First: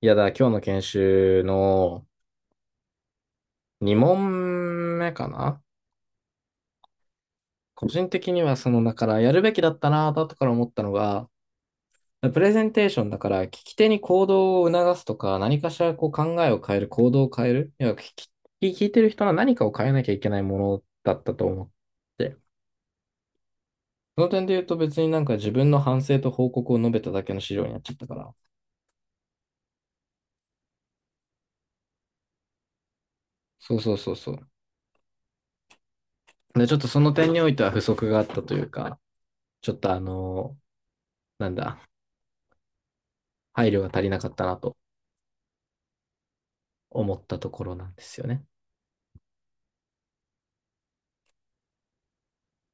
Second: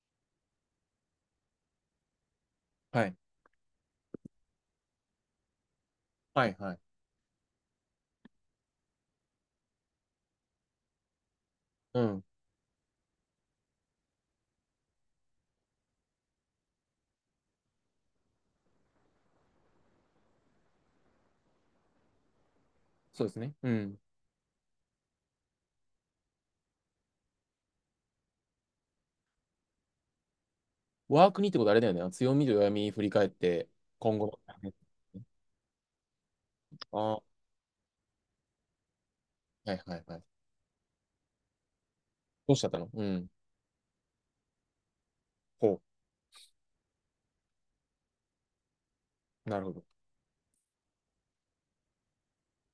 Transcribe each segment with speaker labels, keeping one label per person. Speaker 1: いやだ、今日の研修の
Speaker 2: はい。
Speaker 1: 2問目かな。
Speaker 2: はい、はい。
Speaker 1: 個人的にはだからやるべきだったなぁと後から思ったのが、
Speaker 2: うん。
Speaker 1: プレゼンテーションだから聞き手に行動を促すとか、何かしらこう考えを変える、行動を変える、聞いてる人は何かを変えなきゃいけないものだったと思って、
Speaker 2: そうですね。うん。
Speaker 1: その点で言うと別になんか自分の反省と報告を述べただけの資料になっちゃったから、
Speaker 2: ワークにってことあれだよね。強みと弱み振り返って、
Speaker 1: そうそうそう
Speaker 2: 今後
Speaker 1: そう。
Speaker 2: の。
Speaker 1: で、ちょっと
Speaker 2: あ
Speaker 1: その
Speaker 2: あ、は
Speaker 1: 点においては不足があったというか、ち
Speaker 2: い
Speaker 1: ょ
Speaker 2: は
Speaker 1: っ
Speaker 2: い
Speaker 1: とあ
Speaker 2: はい。
Speaker 1: の、なんだ、
Speaker 2: どうしちゃったの。うん。
Speaker 1: 配慮が足りなかったなと
Speaker 2: ほ
Speaker 1: 思ったところなんですよね。
Speaker 2: う。なるほど。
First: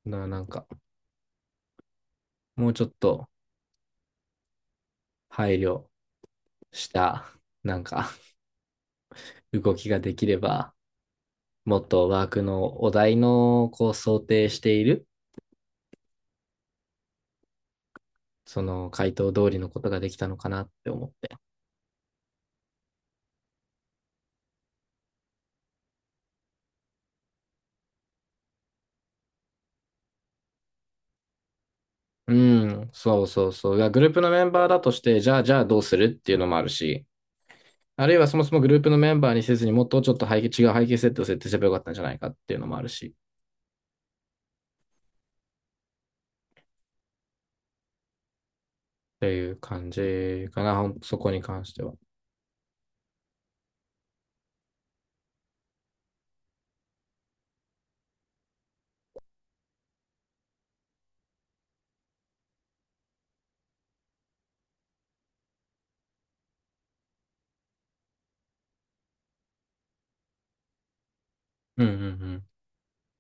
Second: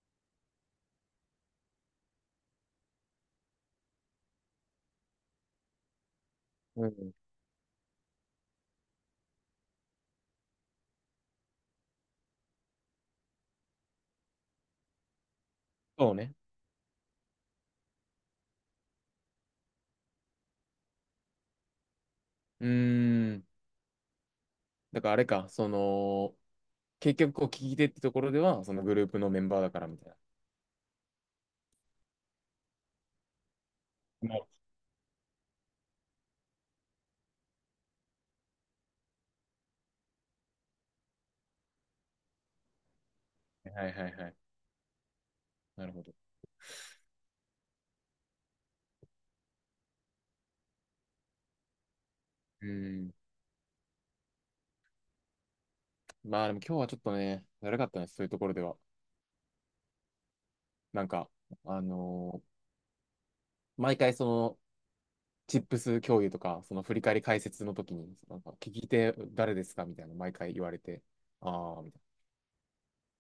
Speaker 1: だからなんか、もうちょっと配慮
Speaker 2: う
Speaker 1: し
Speaker 2: ん。
Speaker 1: た、なんか、動きができれば、もっとワークのお題の、こう、想定している、
Speaker 2: そうね。
Speaker 1: その回答通りのことができたのかなって思って。
Speaker 2: うーん。だからあれか、その、結局こう聞き手ってところでは、そのグループのメンバーだからみたいな。
Speaker 1: うん、そうそうそう。がグループの
Speaker 2: な
Speaker 1: メ
Speaker 2: る
Speaker 1: ン
Speaker 2: ほ
Speaker 1: バーだとして、じゃあどうするっていうのもあるし、あるいはそもそもグループのメンバーにせずにもっとちょっと背景、違う背景設定を設定すればよかったんじゃないかっていうのもあるし、っ
Speaker 2: どね。はいはいはい。なるほど。
Speaker 1: ていう感じかな、そこに関しては。
Speaker 2: うーん。まあでも今日はちょっとね、だるかったね、そういうところでは。なんか、あのー毎回そのチップス共有とか、その振り返り解説の時に、なんか聞き手誰ですかみたいな、毎回言われて、ああ、
Speaker 1: うんう
Speaker 2: みたいな。
Speaker 1: ん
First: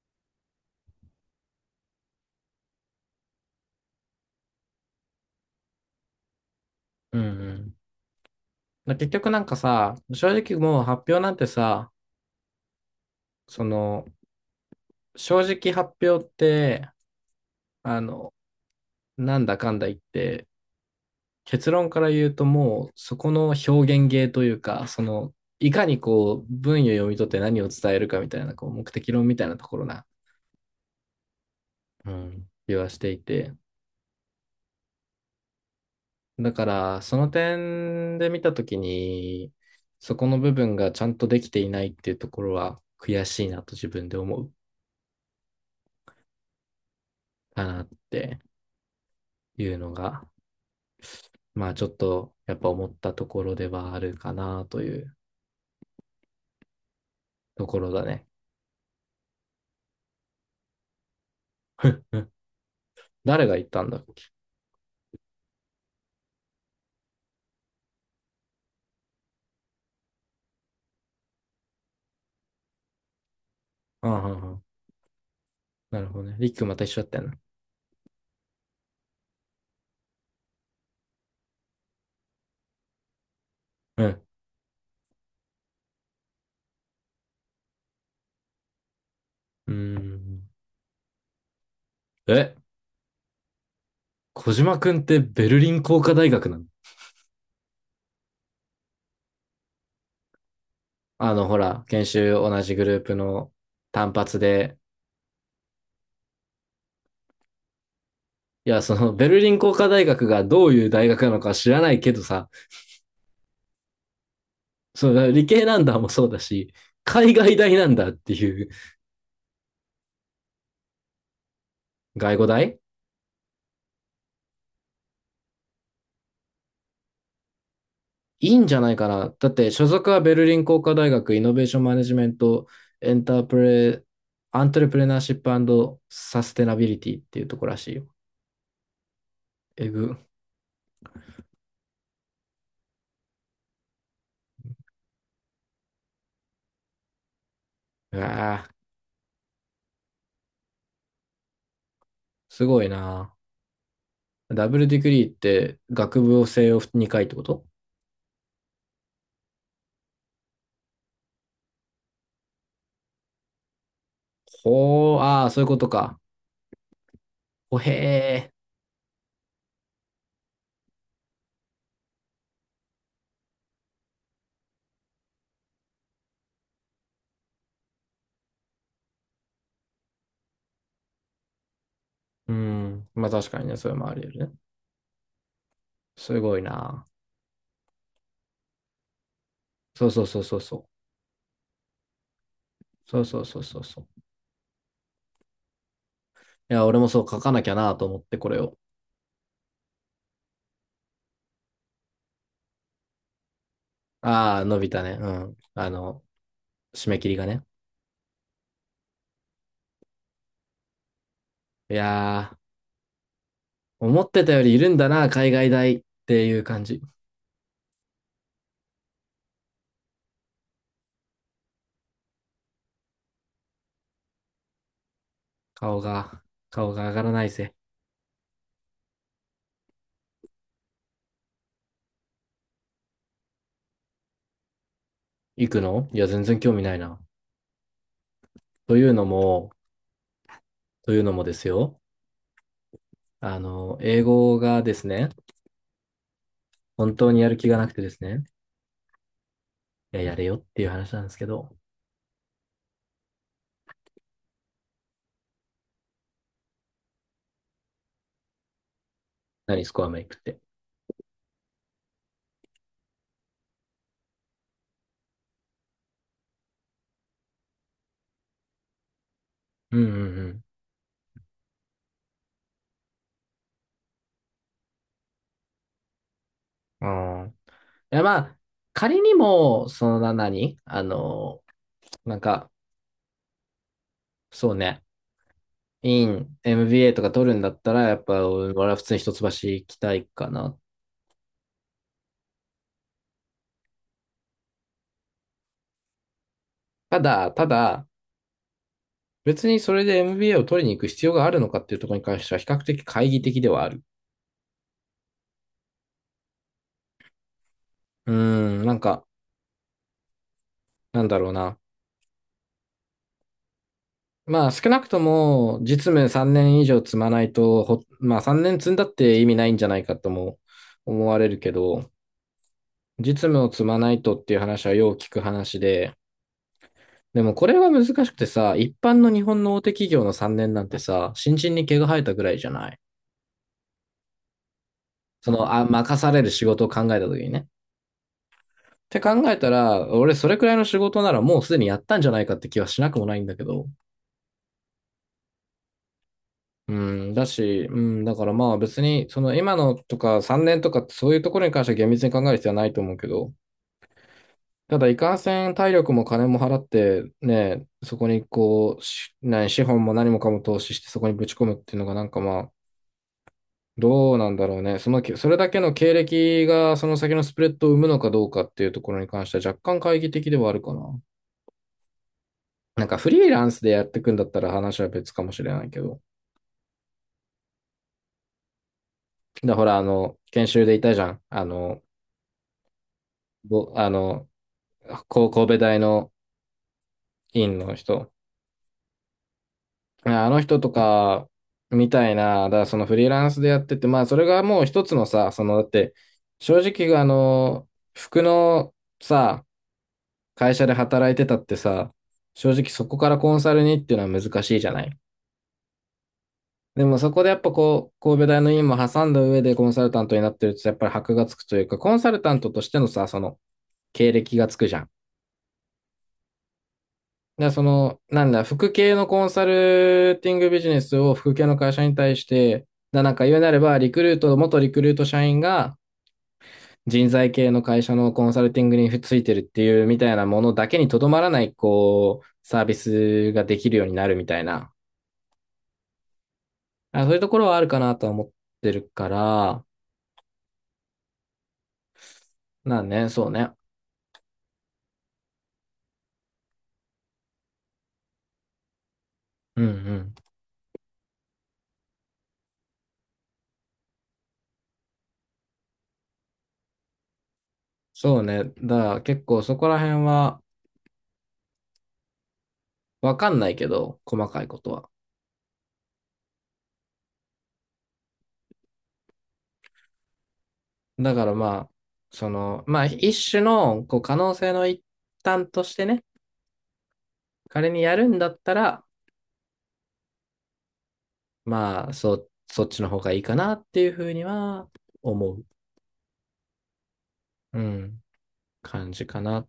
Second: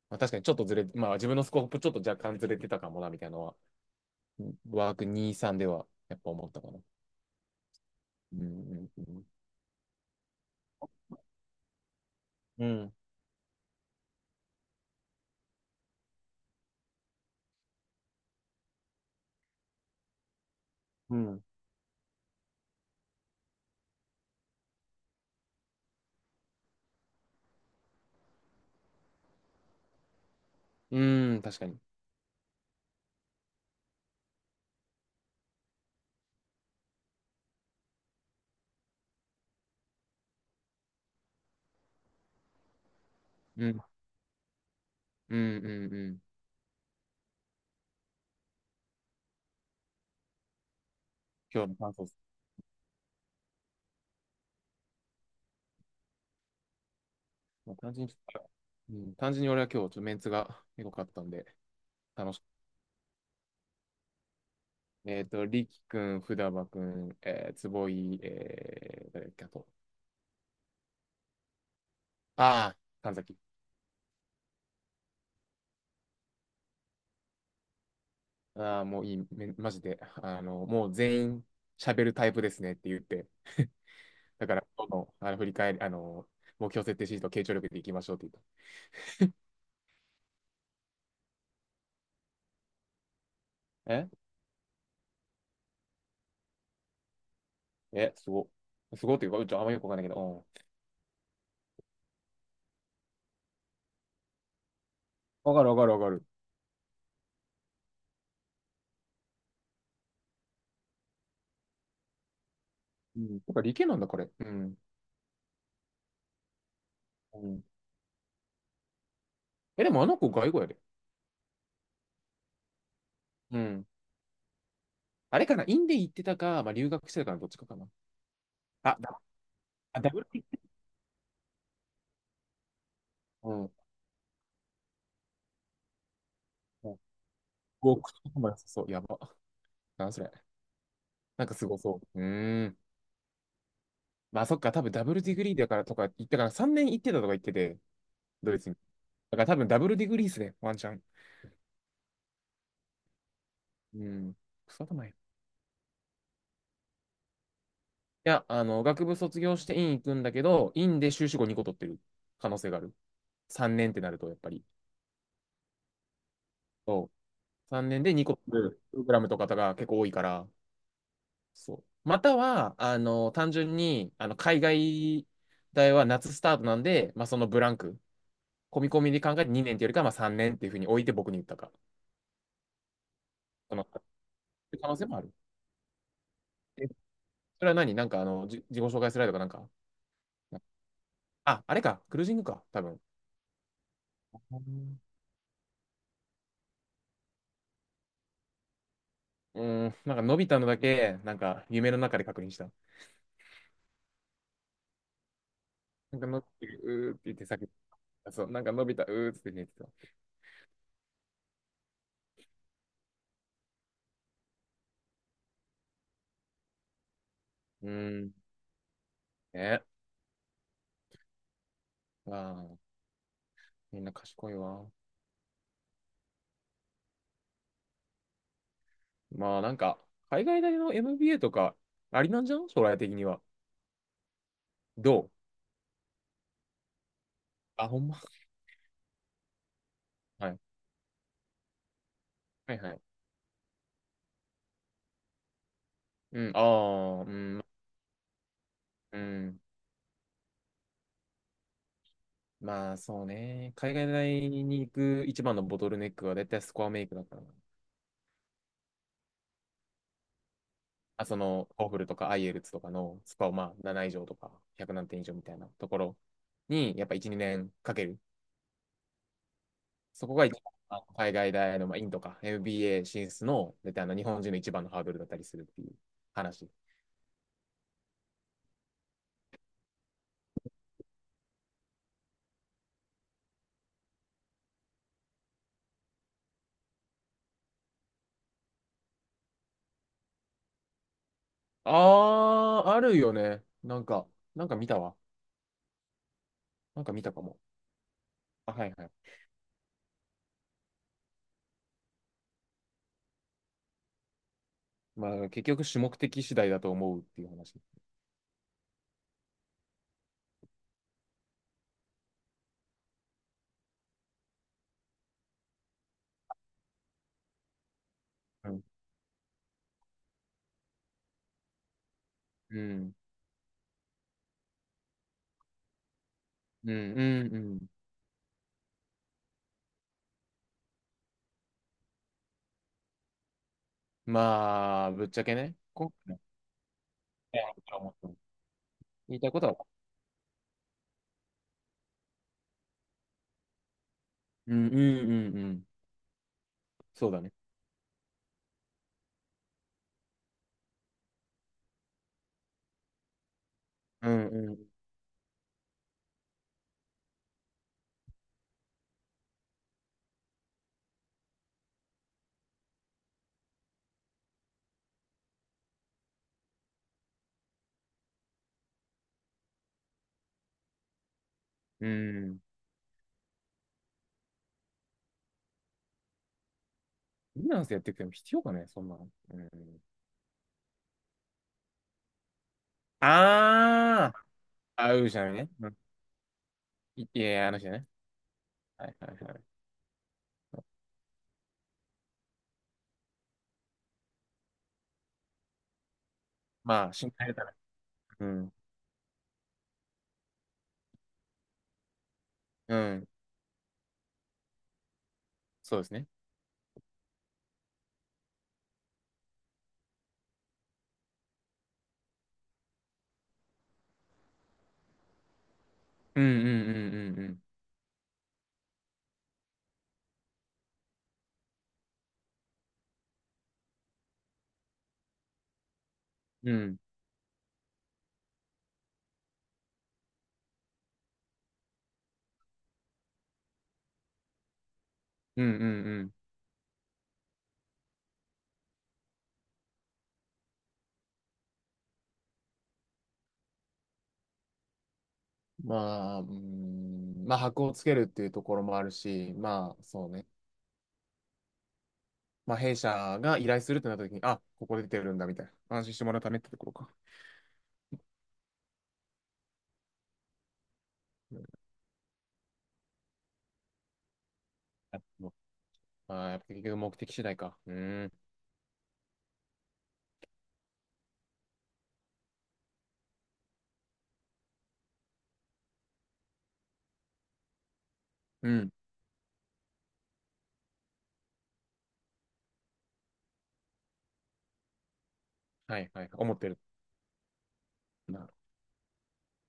Speaker 2: まあ、確かにちょっとずれ、まあ自分のスコープちょっと若干ずれてたかもな、みたいなのは、ワーク2、3ではやっぱ思ったかな。
Speaker 1: うん。うんうん。
Speaker 2: うん、
Speaker 1: まあ
Speaker 2: う
Speaker 1: 結
Speaker 2: ん、
Speaker 1: 局なんかさ、正直もう発表なんてさ、
Speaker 2: うん。
Speaker 1: その、正直発表って、あの、なんだかんだ言って、
Speaker 2: うん、うん、
Speaker 1: 結論から言うともうそこの表現芸というか、その、いかにこう、文を読み取って何を伝えるかみたいな、こう、目的論みたいなところな、
Speaker 2: 確かに。
Speaker 1: うん、気はしていて。だから、その点で見たときに、そこの部分がちゃんとできていないっていうところは悔しいな
Speaker 2: う
Speaker 1: と
Speaker 2: ん、
Speaker 1: 自分で思う
Speaker 2: うん、うん、うん。
Speaker 1: かなっていうのが
Speaker 2: 今
Speaker 1: ま
Speaker 2: 日
Speaker 1: あ
Speaker 2: の
Speaker 1: ちょ
Speaker 2: 感
Speaker 1: っ
Speaker 2: 想です。
Speaker 1: とやっぱ思ったところではあるかなというと
Speaker 2: まあ、
Speaker 1: ころ
Speaker 2: 単
Speaker 1: だ
Speaker 2: 純に、
Speaker 1: ね。
Speaker 2: うん、単純に俺は今日ちょっとメンツがエかったんで、
Speaker 1: うん。
Speaker 2: 楽しかっ
Speaker 1: 誰が言ったんだっけ。
Speaker 2: た。リキ君、ふだば君、坪井、誰だっけ、あと、ああ、神崎。
Speaker 1: ああ、ああなるほどね。リックまた一緒だったよな。
Speaker 2: ああ、もういい、めマジで。もう全員喋るタイプですねって言って。
Speaker 1: うん。
Speaker 2: だから、今日の、あの振り返り、目標設定シート、傾聴力でいきましょうって言っ
Speaker 1: うーん。え、
Speaker 2: た。え
Speaker 1: 小島くんってベルリン工科大学なの？
Speaker 2: え、すご。すごっていうか、うちょあんまよくわかんないけど、うん。
Speaker 1: あの、ほら、研修同じグループの単発で、
Speaker 2: わかるわかるわかる。
Speaker 1: いや、そのベルリン工科大学がどういう大学なのか知らないけどさ、
Speaker 2: うん。だから理系なんだ、これ。うん。
Speaker 1: その理系なんだもそうだし、海
Speaker 2: う
Speaker 1: 外
Speaker 2: ん。
Speaker 1: 大なんだっていう。
Speaker 2: え、でもあの子、外語やで。
Speaker 1: 外語大
Speaker 2: うん。あれかな、インで行ってたか、まあ、留学してたかな、どっちかかな。
Speaker 1: いいんじゃない
Speaker 2: あ、
Speaker 1: か
Speaker 2: だ、
Speaker 1: な。だって所属
Speaker 2: ダブ
Speaker 1: は
Speaker 2: ル
Speaker 1: ベ
Speaker 2: ピ
Speaker 1: ルリ
Speaker 2: ッ
Speaker 1: ン工科大学イノベーションマネジメントエンター
Speaker 2: ク。う
Speaker 1: プ
Speaker 2: ん。
Speaker 1: レ、アントレプレナーシップサステナビ
Speaker 2: うん。
Speaker 1: リティっていうとこらしい
Speaker 2: ご
Speaker 1: よ。
Speaker 2: 口とかも良さそう。やば。
Speaker 1: え
Speaker 2: なん
Speaker 1: ぐ。
Speaker 2: それ。なんかすごそう。うーん。まあそっか、多分ダブルディグリーだからとか言ったから、3年行ってたとか言ってて、
Speaker 1: う
Speaker 2: ドイ
Speaker 1: わ
Speaker 2: ツ
Speaker 1: ぁ、
Speaker 2: に。だから多分ダブルディグリーっすね、ワンチャン。
Speaker 1: すごいな。
Speaker 2: うん。
Speaker 1: ダ
Speaker 2: ク
Speaker 1: ブ
Speaker 2: ソ
Speaker 1: ルディ
Speaker 2: 頭
Speaker 1: グ
Speaker 2: や。い
Speaker 1: リーって学部を西洋2回ってこと？
Speaker 2: や、学部卒業して院行くんだけど、院で修士後2個取ってる可能性がある。3年ってなると、やっぱり。
Speaker 1: ほー、ああ、そういうことか。
Speaker 2: そう。
Speaker 1: ほ
Speaker 2: 3年で2個
Speaker 1: へ
Speaker 2: 取るプログラムとかが結構多いから、そう。または、単純に、海外大は夏スタートなんで、まあそのブランク、込み込みで考えて2年っていうよりかは、まあ3年っていうふうに置いて僕に言ったか。
Speaker 1: ー。うん。まあ確かに
Speaker 2: そ
Speaker 1: ね、
Speaker 2: の
Speaker 1: それもあり得るね。
Speaker 2: 可能性もある。
Speaker 1: すごいな。
Speaker 2: それは何なんか自己紹介スライドかなんか。
Speaker 1: そうそうそうそうそう。
Speaker 2: あ、あれか。クルージングか。多分。
Speaker 1: そうそうそうそうそう。いや、俺もそう書かなきゃなと思って、これを。
Speaker 2: うん、なんか、伸びたのだけ、なんか、夢の中で確認した。
Speaker 1: ああ、伸びたね。うん。あ
Speaker 2: なん
Speaker 1: の、
Speaker 2: か、のび太、う
Speaker 1: 締
Speaker 2: ーっ
Speaker 1: め
Speaker 2: て
Speaker 1: 切
Speaker 2: 言
Speaker 1: り
Speaker 2: って
Speaker 1: が
Speaker 2: 叫
Speaker 1: ね。
Speaker 2: ぶ。あそう、なんか、伸びたうーって言ってた。
Speaker 1: いやー、思ってたよりいるんだな、海外大っていう感じ。
Speaker 2: うーん、ね。まあ、みんな賢いわ。
Speaker 1: 顔が、顔が上がらないぜ。
Speaker 2: まあ、なんか、海外大の MBA とか、ありなんじゃん将来的には。どう
Speaker 1: 行くの？いや、全然興味ないな。
Speaker 2: あ、ほんま。
Speaker 1: というのも、
Speaker 2: はい。
Speaker 1: というのもですよ。
Speaker 2: はいはい。
Speaker 1: あの、英語がですね、
Speaker 2: うん、あ
Speaker 1: 本
Speaker 2: あ、う
Speaker 1: 当にやる
Speaker 2: ん、
Speaker 1: 気がなくてですね、
Speaker 2: うん。
Speaker 1: いや、やれよっていう話なんですけど、
Speaker 2: まあ、そうね。海外大に行く一番のボトルネックは、絶対スコアメイクだからな。
Speaker 1: 何スコアメイクって。
Speaker 2: ホーフルとか IELTS とかのスコアをまあ7以上とか100何点以上みたいなところに、やっぱ1、2年かける。
Speaker 1: うんう
Speaker 2: そこが一
Speaker 1: ん
Speaker 2: 番海外大の、まあ、とか MBA 進出の、絶対あの日本人の一番のハードルだったりするっていう話。
Speaker 1: うん。あん。いや、まあ、仮にも、そのな何、あの、なんか、そうね、イン、MBA とか取るんだったら、やっぱ俺は普通に一橋行きたいかな。
Speaker 2: あー、あるよね。なんか、なんか見たわ。なんか
Speaker 1: た
Speaker 2: 見たか
Speaker 1: だ、
Speaker 2: も。
Speaker 1: ただ、
Speaker 2: あ、はいはい。
Speaker 1: 別にそれで MBA を取りに行く必要があるのかっていうところに関しては比較的懐疑的ではある。
Speaker 2: まあ、結局、主目的次第だと思うっていう話。
Speaker 1: うーん、なんだろうな。まあ少なくとも実務3年以上積まないと、ほまあ3
Speaker 2: う
Speaker 1: 年
Speaker 2: ん。
Speaker 1: 積んだって意味ないんじゃないかとも思われるけど、
Speaker 2: うん。
Speaker 1: 実務を積まないとっていう話はよう聞く話で、
Speaker 2: うん。う
Speaker 1: でも
Speaker 2: ん。う
Speaker 1: これ
Speaker 2: ん。
Speaker 1: は難しくてさ、一般の日本の大手企業の3年なんてさ、新人に毛が生えたぐらいじゃない？
Speaker 2: まあ、ぶっちゃけね。今
Speaker 1: 任さ
Speaker 2: 回ね
Speaker 1: れる仕事を考えた時にね。って考
Speaker 2: 言いたい
Speaker 1: え
Speaker 2: こと
Speaker 1: た
Speaker 2: は
Speaker 1: ら、俺それくらいの仕事ならもうすでにやったんじゃないかって気はしなくもないんだけど。
Speaker 2: うん、うん、うん、うん。
Speaker 1: う
Speaker 2: そう
Speaker 1: ん、
Speaker 2: だ
Speaker 1: だ
Speaker 2: ね。
Speaker 1: し、うん、だからまあ別に、その今のとか3年とかそういうところに関しては厳密に考える必要はないと思うけど、
Speaker 2: うん、うん、
Speaker 1: ただいかんせん体力も金も払ってね、そこに、資本も何もかも投資してそこにぶち込むっていうのがなんかまあ、どうなんだろうね。その、それだけの経歴がその先のスプレッドを生むのかどうかっていうところに関しては若干懐疑的ではあるかな。
Speaker 2: うん。
Speaker 1: なんかフリーランスでやっていくんだったら話は別かもしれないけど。
Speaker 2: フリーランスやってくても必要かね、そんなの。う
Speaker 1: だ、ほら、
Speaker 2: ん。
Speaker 1: あの、研修でいたじゃん。あの、ぼ、あ
Speaker 2: あー
Speaker 1: の、
Speaker 2: あ、うーじ
Speaker 1: こ
Speaker 2: ゃ
Speaker 1: 神
Speaker 2: ね。
Speaker 1: 戸
Speaker 2: うん。
Speaker 1: 大の
Speaker 2: いいや、あ
Speaker 1: 院
Speaker 2: の人
Speaker 1: の
Speaker 2: ね。
Speaker 1: 人。
Speaker 2: はいはいはい。
Speaker 1: ああの人とか、みたいな、だからそのフリーランスでやってて、まあそれがもう一つのさ、その、だって、正
Speaker 2: まあ、
Speaker 1: 直あ
Speaker 2: 心配だから。
Speaker 1: の、服
Speaker 2: うん。
Speaker 1: のさ、会社で働いてたってさ、正直
Speaker 2: う
Speaker 1: そこ
Speaker 2: ん。
Speaker 1: からコンサルにっていうのは難しいじゃない。
Speaker 2: そうですね。
Speaker 1: でもそこでやっぱこう、神戸大の院も挟んだ上でコンサルタントになってるとやっぱり箔がつくというか、コンサルタントとしてのさ、その経歴がつくじゃん。
Speaker 2: うん、うん、うん、
Speaker 1: で、その、なんだ、副系のコンサルティングビジネスを副系の会社に対して、だなんか言うなれば、リクルート、元リクルート社員が
Speaker 2: うん、うん。うん、
Speaker 1: 人材系の会社のコンサルティングについてるっていうみたいなものだけにとどまらない、こう、サービスができるようになるみたいな。
Speaker 2: うん、うん、うん。
Speaker 1: あ、そういうところはあるかなとは思ってるから、まあね、そうね。
Speaker 2: まあ、うん、まあ、箔をつけるっていうところもあるし、
Speaker 1: うんう
Speaker 2: まあ、そう
Speaker 1: ん。
Speaker 2: ね。まあ、弊社が依頼するってなった時に、あ、ここで出てるんだ、みたいな。安心してもらうためってところか。
Speaker 1: そうね。だから結構そこら辺は
Speaker 2: うん、
Speaker 1: わかんないけど、細かいことは。
Speaker 2: あもうあーやっぱ結局目的次第か。うん。
Speaker 1: だからまあ、その、まあ一種のこう可能性の一端としてね、彼にやるんだっ
Speaker 2: う
Speaker 1: た
Speaker 2: ん。
Speaker 1: ら、まあそっちの方がいいかなっていうふうには思う、
Speaker 2: はいはい。思ってる。
Speaker 1: うん、感じかな